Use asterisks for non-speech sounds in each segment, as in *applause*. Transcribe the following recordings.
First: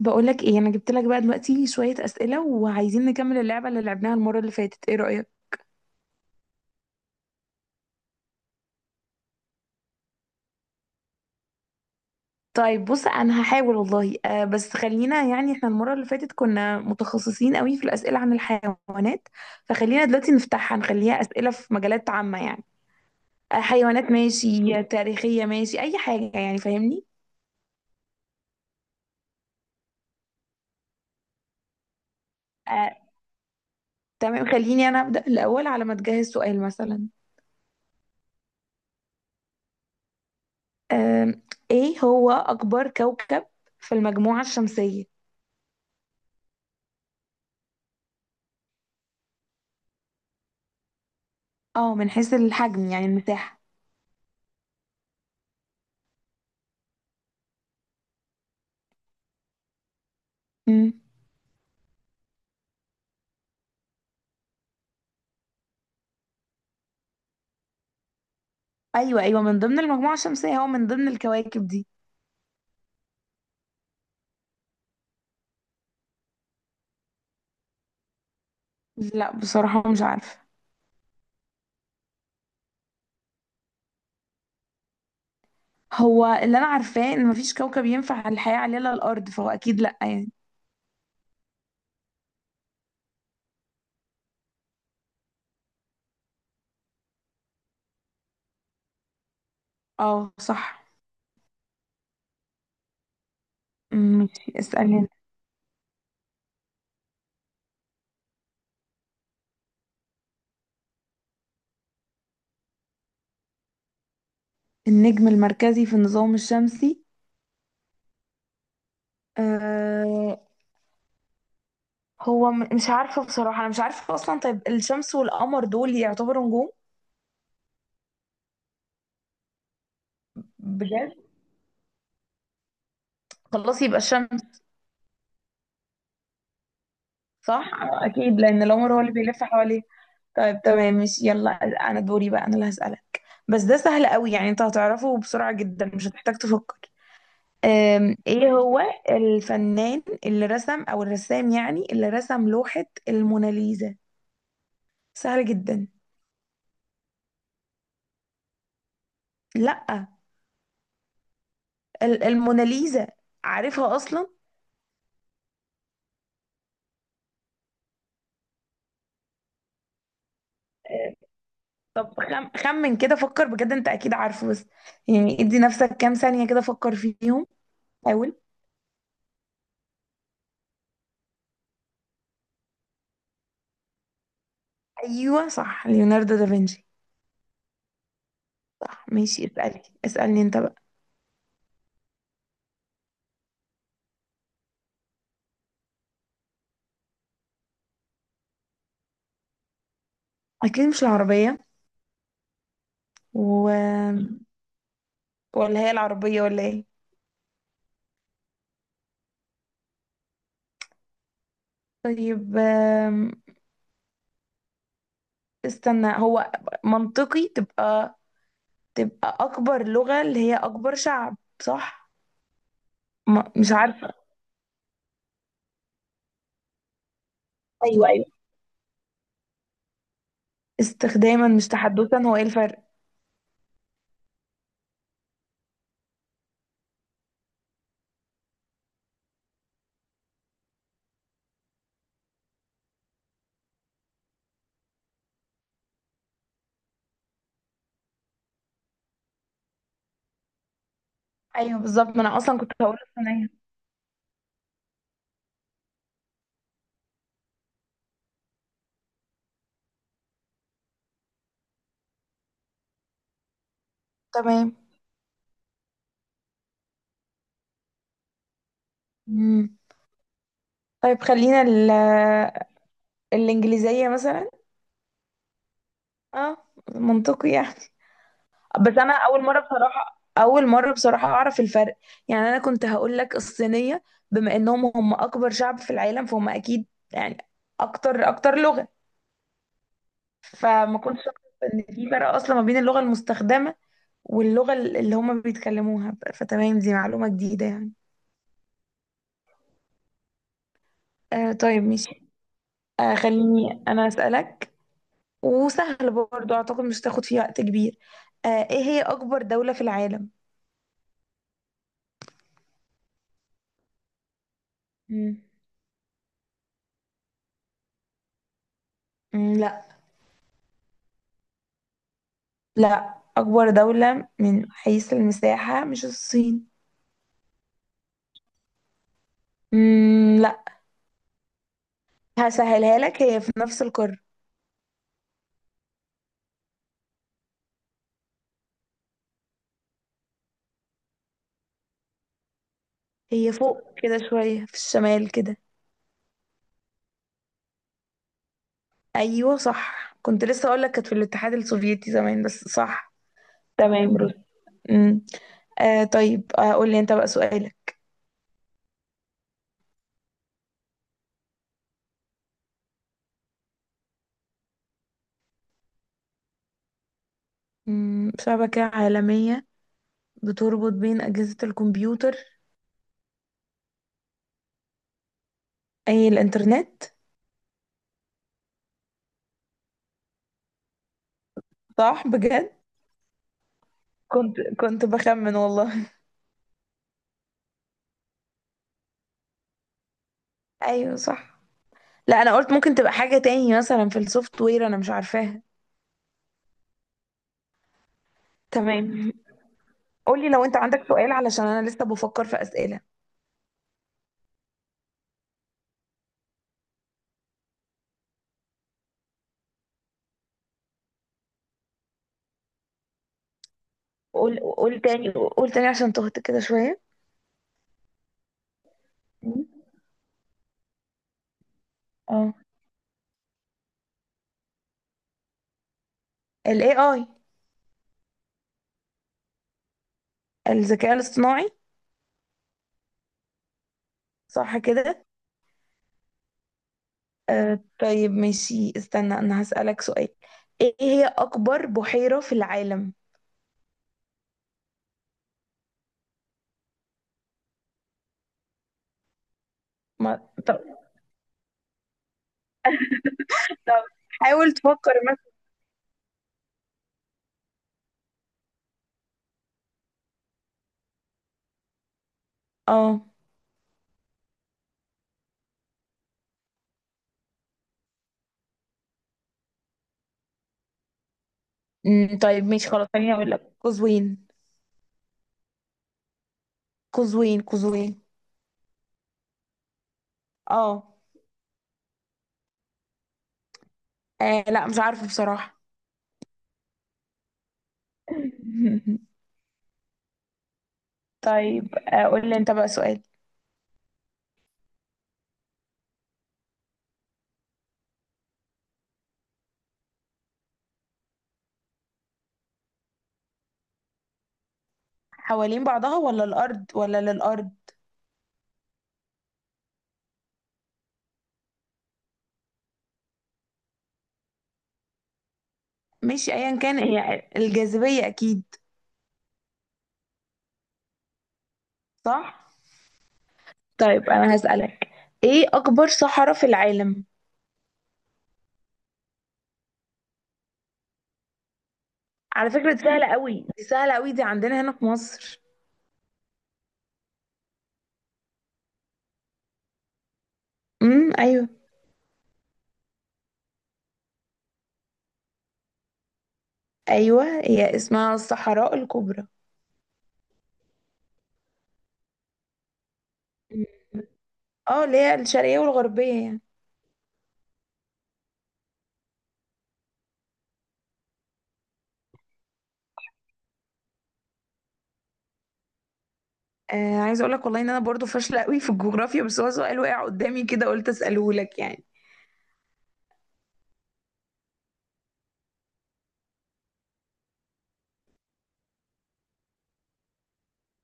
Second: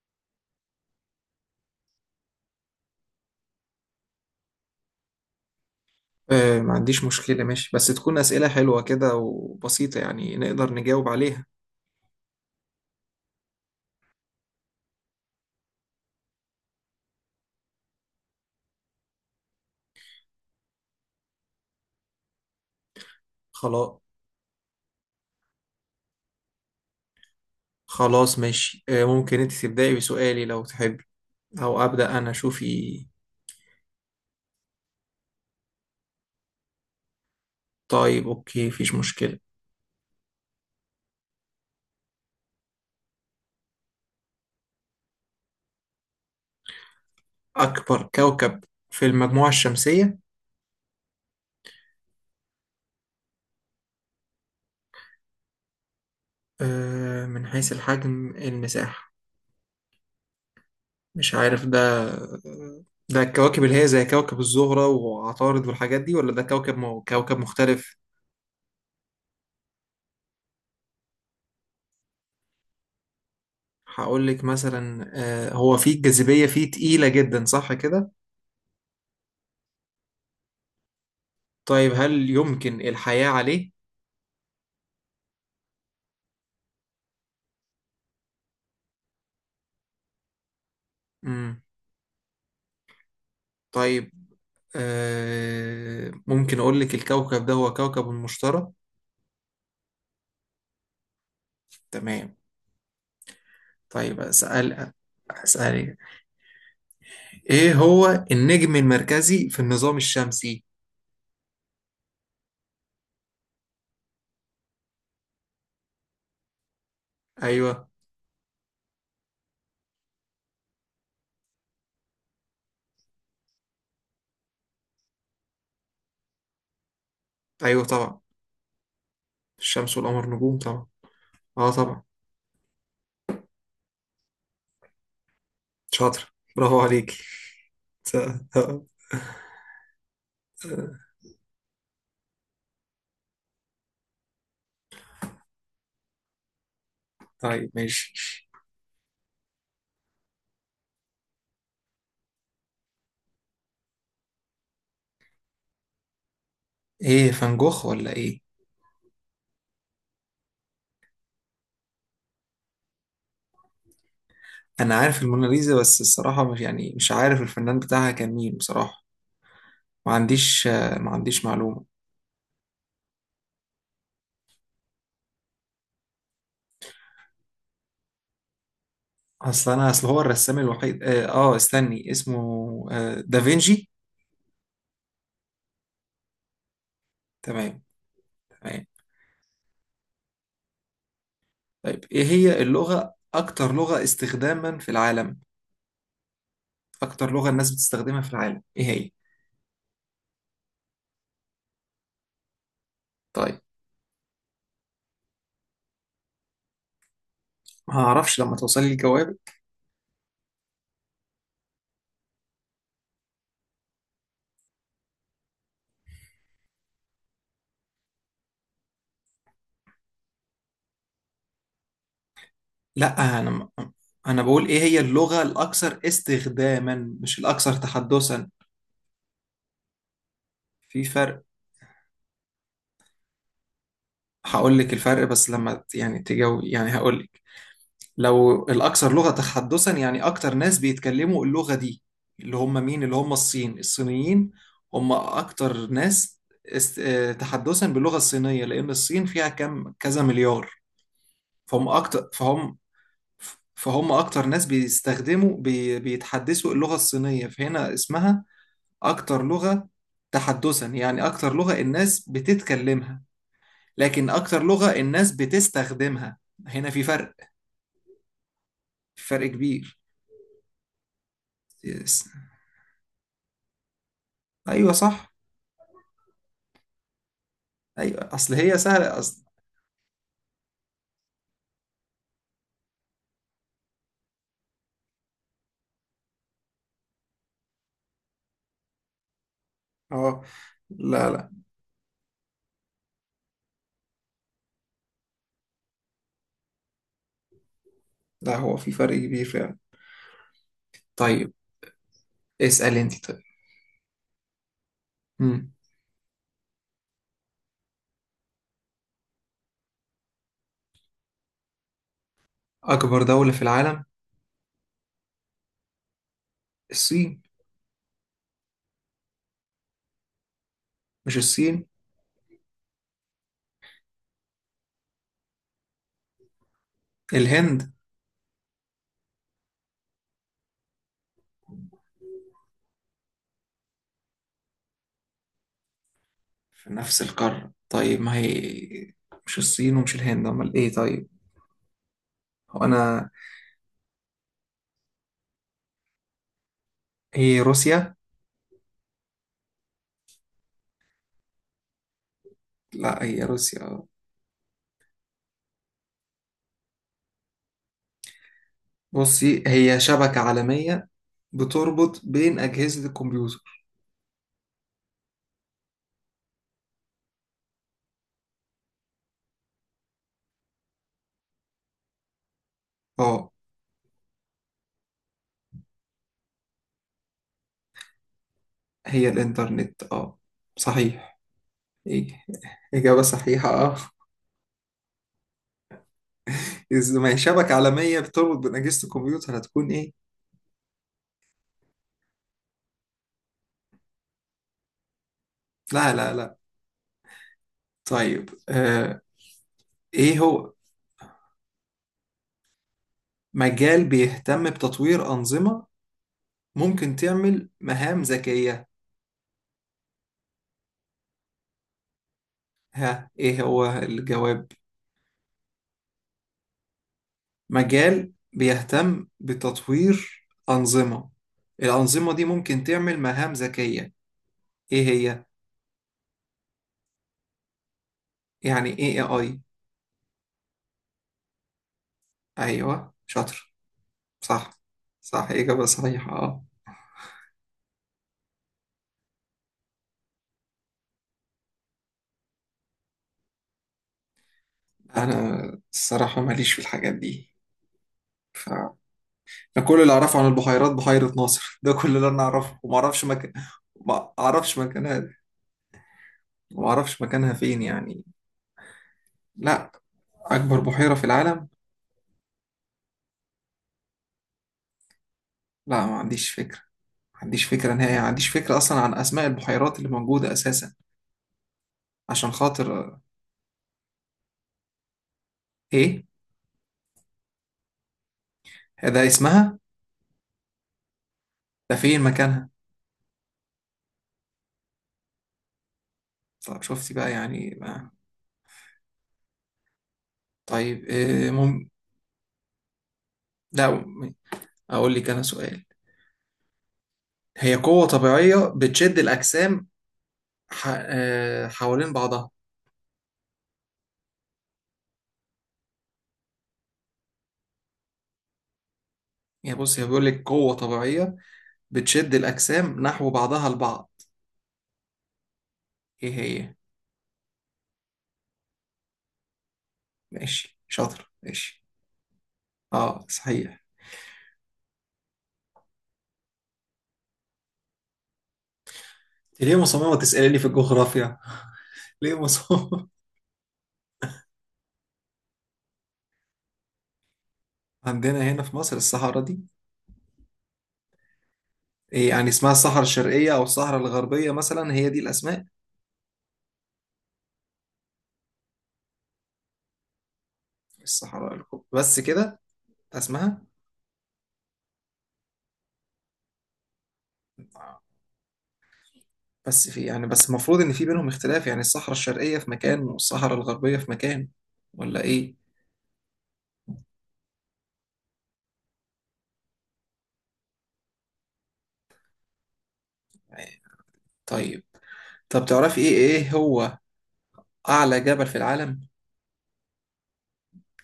بقولك ايه انا جبت لك بقى دلوقتي شوية أسئلة وعايزين نكمل اللعبة اللي لعبناها المرة اللي فاتت، ايه رأيك؟ ما عنديش مشكلة. ماشي، بس تكون أسئلة حلوة كده وبسيطة، يعني نقدر نجاوب عليها. طيب بص انا هحاول والله. بس خلينا يعني احنا المرة اللي فاتت كنا متخصصين قوي في الأسئلة عن الحيوانات، فخلينا دلوقتي نفتحها نخليها أسئلة في مجالات عامة يعني. خلاص. حيوانات ماشي، تاريخية ماشي، اي حاجة يعني فاهمني؟ خلاص ماشي، ممكن أنت تبدأي بسؤالي لو تحبي؟ أو أبدأ أنا، آه شوفي. تمام خليني انا أبدأ الأول على ما تجهز سؤال مثلا. طيب أوكي، مفيش مشكلة. آه ايه هو أكبر كوكب في المجموعة الشمسية؟ أكبر كوكب في المجموعة الشمسية؟ اه، من حيث الحجم يعني المساحة. من حيث الحجم، المساحة. مم. مش عارف ده. ده الكواكب اللي هي زي كوكب الزهرة وعطارد والحاجات دي، ولا ده كوكب مختلف؟ ايوه ايوه، من ضمن المجموعه الشمسيه، هو من ضمن الكواكب دي. هقول لك مثلا، هو فيه الجاذبية، فيه تقيلة جدا صح كده؟ لا بصراحه مش عارفه. طيب هل يمكن الحياة عليه؟ هو اللي انا عارفاه ان مفيش كوكب ينفع الحياه عليه الا الارض، فهو اكيد لا يعني. مم. طيب، ممكن أقول لك الكوكب ده هو كوكب المشتري؟ اه صح. تمام. مم، طيب ماشي أسأل. اسالني انت. أسألك، إيه هو النجم المركزي في النظام الشمسي؟ النجم المركزي في النظام الشمسي؟ أيوه. آه هو مش عارفه بصراحه، انا مش عارفه اصلا. طيب الشمس والقمر دول يعتبروا نجوم؟ أيوه طبعا، الشمس والقمر نجوم طبعا. بجد؟ أه طبعا. خلاص يبقى الشمس. شاطر، برافو عليك. صح، اكيد لان القمر هو اللي بيلف حواليه. طيب تمام *laughs* ماشي يلا. انا دوري بقى، انا اللي هسألك. بس ده سهل قوي يعني، انت هتعرفه بسرعة جدا مش هتحتاج تفكر. طيب ماشي. ايه هو الفنان اللي رسم او الرسام يعني اللي رسم لوحة الموناليزا؟ سهل جدا. إيه، فان جوخ ولا إيه؟ لا، الموناليزا عارفها اصلا. انا عارف الموناليزا، بس الصراحه مش يعني مش عارف الفنان بتاعها كان مين بصراحه. ما عنديش معلومه. طب خمن كده فكر بجد، انت اكيد عارفه بس. يعني ادي نفسك كام ثانية كده فكر فيهم. حاول. اصل انا اصل هو الرسام الوحيد، استني اسمه. آه، دافينشي. ايوه صح، ليوناردو دافنشي. تمام. تمام. صح ماشي، اسألني انت بقى. طيب، ايه هي اكتر لغه استخداما في العالم؟ اكتر لغه الناس بتستخدمها في العالم ايه هي؟ اكيد مش العربية. طيب، و... ولا هي العربية ولا ايه؟ ما اعرفش لما توصلي الجواب. طيب استنى، هو منطقي تبقى أكبر لغة اللي هي أكبر شعب صح؟ لا انا م- مش عارفة. انا بقول ايه هي اللغه الاكثر استخداما، مش الاكثر أيوه أيوه، تحدثا. في فرق. استخداما مش تحدثا، هو ايه الفرق؟ هقول لك الفرق بس لما تجاوب، يعني هقول لك. لو الأكثر لغة تحدثا، يعني أكتر ناس بيتكلموا اللغة دي، اللي هم مين؟ اللي هم الصين، الصينيين. هم أكتر ناس است... آه، تحدثا باللغة الصينية، لأن الصين فيها كم كذا مليار. أيوه بالظبط، ما أنا أصلا كنت فهم هقول الصينية. فهم أكتر ناس بيتحدثوا اللغة الصينية، فهنا اسمها أكتر لغة تحدثا، يعني أكتر لغة الناس بتتكلمها. لكن أكتر تمام. لغة الناس بتستخدمها، هنا في فرق. في فرق مم. كبير. طيب خلينا يس. الإنجليزية مثلا. أيوة صح. اه منطقي يعني. أيوة، أصل هي بس انا سهلة اول أصلا. مره بصراحه اول مره بصراحه اعرف الفرق. يعني انا كنت هقول لك الصينيه، بما انهم هم اكبر شعب في العالم فهم اكيد يعني اكتر لغه. أه. فما كنتش لا لا اعرف ان في فرق اصلا ما بين اللغه المستخدمه واللغه اللي هم بيتكلموها. فتمام، دي معلومه جديده يعني. لا، هو في فرق كبير فعلا. طيب، طيب ماشي. اسأل أنت طيب. خليني انا اسالك، مم. وسهل برضو اعتقد مش تاخد فيه وقت كبير. ايه هي اكبر دوله في العالم؟ أكبر دولة في العالم؟ مم. الصين. مم، لا. مش الصين؟ لا، أكبر دولة من حيث المساحة مش الصين. الهند. مم لا. هسهلها لك، هي في نفس القارة. في نفس القارة؟ طيب، ما هي مش الصين ومش الهند، أمال إيه طيب؟ هو أنا هي فوق كده شوية في الشمال كده. هي روسيا. أيوة صح، كنت لسه أقول لك كانت في الاتحاد السوفيتي زمان بس صح. لا هي روسيا، آه. تمام روسيا. مم. طيب قول لي أنت بقى سؤالك. بصي، هي شبكة عالمية بتربط بين أجهزة الكمبيوتر. شبكة عالمية بتربط بين أجهزة الكمبيوتر. اه، أي الإنترنت. هي الإنترنت، آه. صحيح. صح إيه. بجد؟ إجابة صحيحة، آه. كنت بخمن والله. إذا ما هي شبكة عالمية بتربط بين أجهزة الكمبيوتر، هتكون إيه؟ *laughs* أيوة صح. لا، انا قلت ممكن تبقى حاجة تاني مثلا في السوفت وير انا مش عارفاها. لا لا لا. طيب، تمام. إيه قولي لو هو انت عندك سؤال علشان انا لسه بفكر في اسئلة. مجال بيهتم بتطوير أنظمة ممكن تعمل مهام ذكية؟ ها، إيه هو قول الجواب؟ قول تاني قول تاني عشان تهت كده شوية. مجال بيهتم مم. بتطوير أنظمة، الأنظمة دي اه، ممكن تعمل مهام ذكية. إيه هي؟ ال AI، يعني إيه إيه آي؟ الذكاء الاصطناعي. أيوه شاطر. صح صح. كده؟ صح، إجابة صحيحة، اه. طيب ماشي، استنى انا هسألك سؤال. ايه هي اكبر بحيرة في العالم؟ أنا الصراحة ماليش في الحاجات دي، ف أنا كل اللي ما... أعرفه عن طب، البحيرات بحيرة ناصر، ده كل اللي أنا أعرفه. وما أعرفش مكان. طب ما حاول أعرفش تفكر مكانها. مثلا. وما أعرفش مكانها فين يعني. لا. أكبر بحيرة في العالم؟ اه. لا، ما عنديش فكرة. ما عنديش فكرة نهائي، ما عنديش فكرة أصلا عن أسماء البحيرات اللي موجودة أساسا. عشان طيب ماشي خلاص خاطر خليني اقول لك قزوين، إيه؟ قزوين قزوين. ده اسمها؟ اه. ده فين مكانها؟ لا مش عارفة بصراحة. طب شفتي بقى، يعني ما. *laughs* طيب إيه طيب قول لي انت بقى سؤال. لا، أقول لك أنا سؤال. هي قوة طبيعية بتشد الأجسام ح... آه، حوالين بعضها. حوالين بعضها ولا الارض ولا للارض؟ يعني بص، هي بيقول لك قوة طبيعية بتشد الأجسام نحو بعضها البعض. إيه ماشي هي؟ ايا كان هي الجاذبية اكيد. ماشي شاطر، ماشي. صح. أه، صحيح. طيب انا هسألك، ايه اكبر صحراء في العالم؟ ليه مصممة تسألني في الجغرافيا؟ *laughs* ليه على فكرة دي مصممة؟ سهلة قوي دي سهلة قوي، دي عندنا هنا في مصر. عندنا هنا في مصر الصحراء دي؟ ايوه. إيه، يعني اسمها الصحراء الشرقية أو الصحراء الغربية مثلا، هي دي الأسماء؟ ايوه هي اسمها الصحراء الكبرى. الصحراء الكبرى بس كده؟ ده اسمها؟ مم. اه، اللي هي الشرقية والغربية يعني. بس في، يعني بس المفروض ان في بينهم اختلاف، يعني الصحراء الشرقية في مكان والصحراء الغربية في مكان، ولا ايه؟ عايزة اقول لك والله ان انا برضو فاشلة قوي في الجغرافيا، بس هو سؤال وقع قدامي كده قلت اسأله لك يعني. يعني طيب. طب تعرفي ايه هو اعلى جبل في العالم؟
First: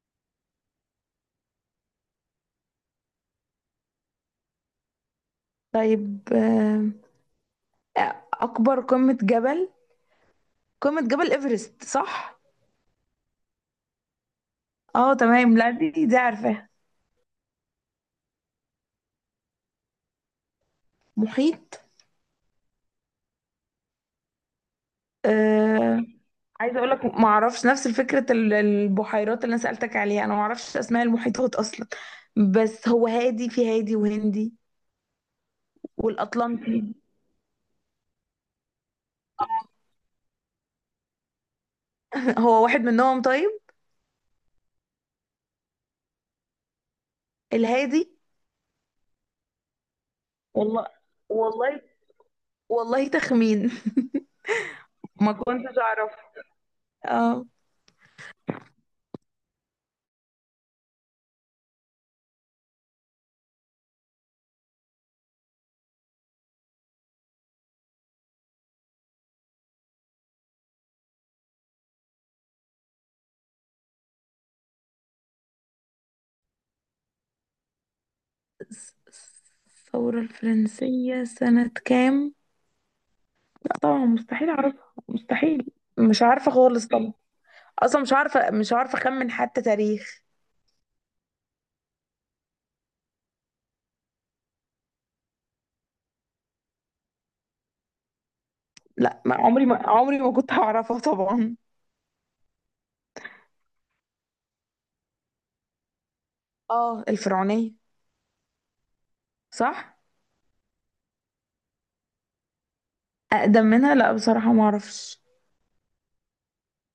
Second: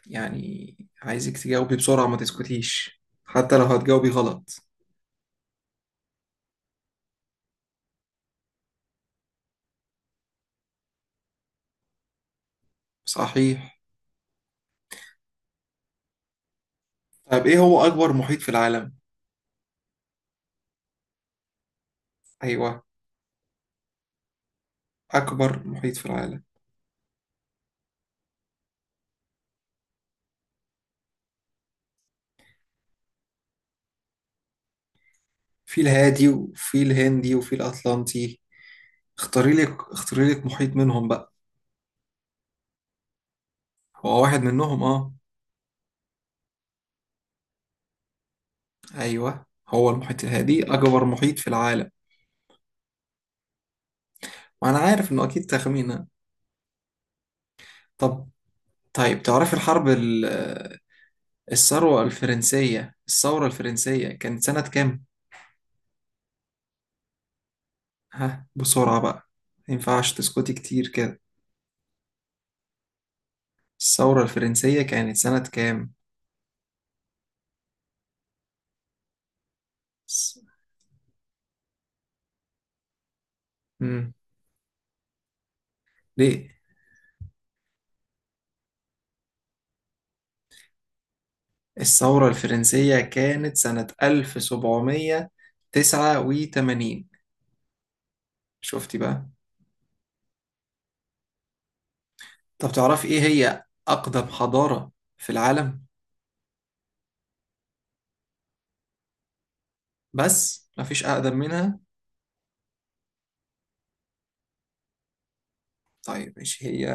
يعني عايزك تجاوبي بسرعة، ما تسكتيش حتى لو هتجاوبي غلط. طيب اكبر قمة جبل، قمة جبل ايفرست صح؟ صحيح. اه تمام، لا دي عارفاها. طب، ايه هو اكبر محيط في العالم؟ محيط؟ ايوه، اكبر محيط آه في العالم. عايزه اقول لك ما اعرفش، نفس فكره البحيرات اللي انا سالتك عليها، انا ما اعرفش اسماء المحيطات اصلا. بس هو هادي، في هادي وهندي في الهادي، وفي والاطلنطي. الهندي، وفي الاطلنطي. اختاري لك محيط منهم بقى. *laughs* هو واحد منهم طيب. هو واحد منهم، اه. الهادي. ايوه، هو المحيط الهادي والله، اكبر محيط في والله، العالم. والله تخمين. *laughs* وانا عارف انه ما اكيد كنتش تخمينة. اعرف. اه طب. طيب تعرفي الثورة الفرنسية كانت سنة كام؟ ها، بسرعة بقى، ما ينفعش تسكتي كتير كده. الثورة الفرنسية كانت سنة كام؟ الثوره س- الفرنسيه سنه كام؟ طبعا مم. مستحيل اعرفها، مستحيل. مش ليه؟ عارفه خالص طبعا. اصلا مش عارفه، مش عارفه اخمن حتى تاريخ. الثورة الفرنسية كانت سنة 1789. شفتي لا، بقى؟ ما عمري ما كنت هعرفها طبعا. طب تعرفي ايه هي أقدم حضارة في العالم؟ اه الفرعونيه صح. بس مفيش أقدم منها؟ اقدم منها لا بصراحه ما اعرفش. طيب ماشي، هي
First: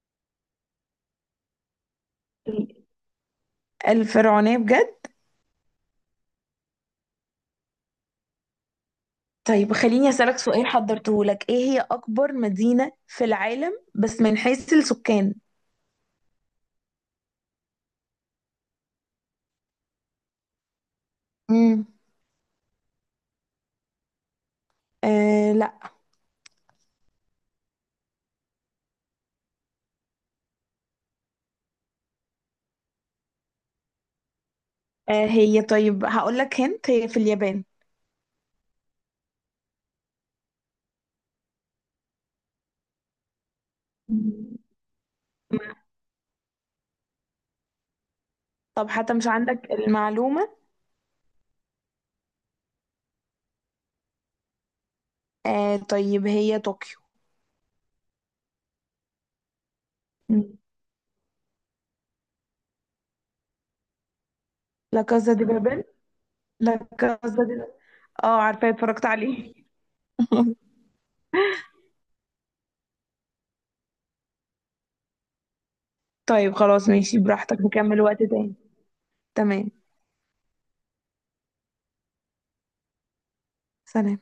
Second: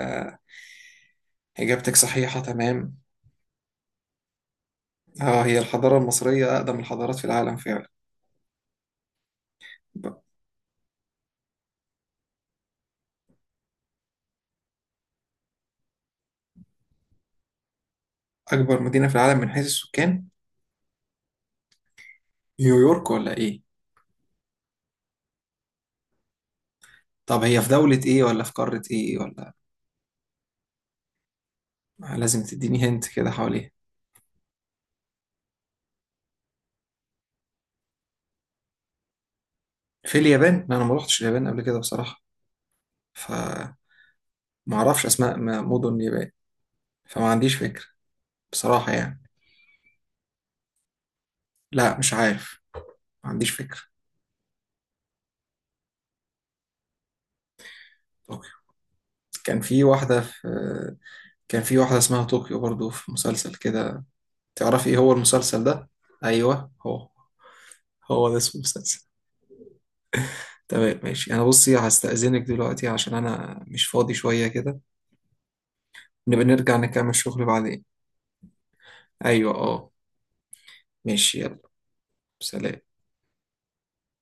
إجابتك صحيحة تمام. الفرعونيه بجد. اه، هي الحضارة المصرية أقدم الحضارات في العالم فعلا. طيب خليني اسالك سؤال حضرته لك، ايه هي اكبر مدينه في العالم بس من حيث السكان؟ أكبر مدينة في العالم من حيث السكان؟ امم نيويورك ولا إيه؟ آه لا. طب هي في دولة إيه، ولا في قارة إيه، ولا لازم تديني هنت كده حواليها. هي، طيب هقول لك هنت، هي في اليابان. في اليابان؟ لا، أنا ما روحتش اليابان قبل كده بصراحة، فما مم. أعرفش أسماء مدن اليابان، فما عنديش فكرة طب بصراحة حتى يعني. مش عندك المعلومه؟ لا، مش عارف. ما عنديش فكرة. طيب هي طوكيو. طوكيو. كان في واحدة في مم. كان في واحدة اسمها طوكيو برضو في مسلسل كده. تعرفي إيه لا، هو كازا دي المسلسل بابل؟ ده؟ أيوه لا، هو. كازا دي بابل. هو ده اه اسم عارفة، المسلسل. اتفرجت عليه. *laughs* تمام ماشي. انا بصي هستأذنك دلوقتي، عشان انا مش فاضي شوية كده. نبقى طيب نرجع خلاص نكمل ماشي شغل براحتك، بعدين. نكمل وقت تاني. ايوه، تمام، اه. ماشي يلا. سلام. سلام.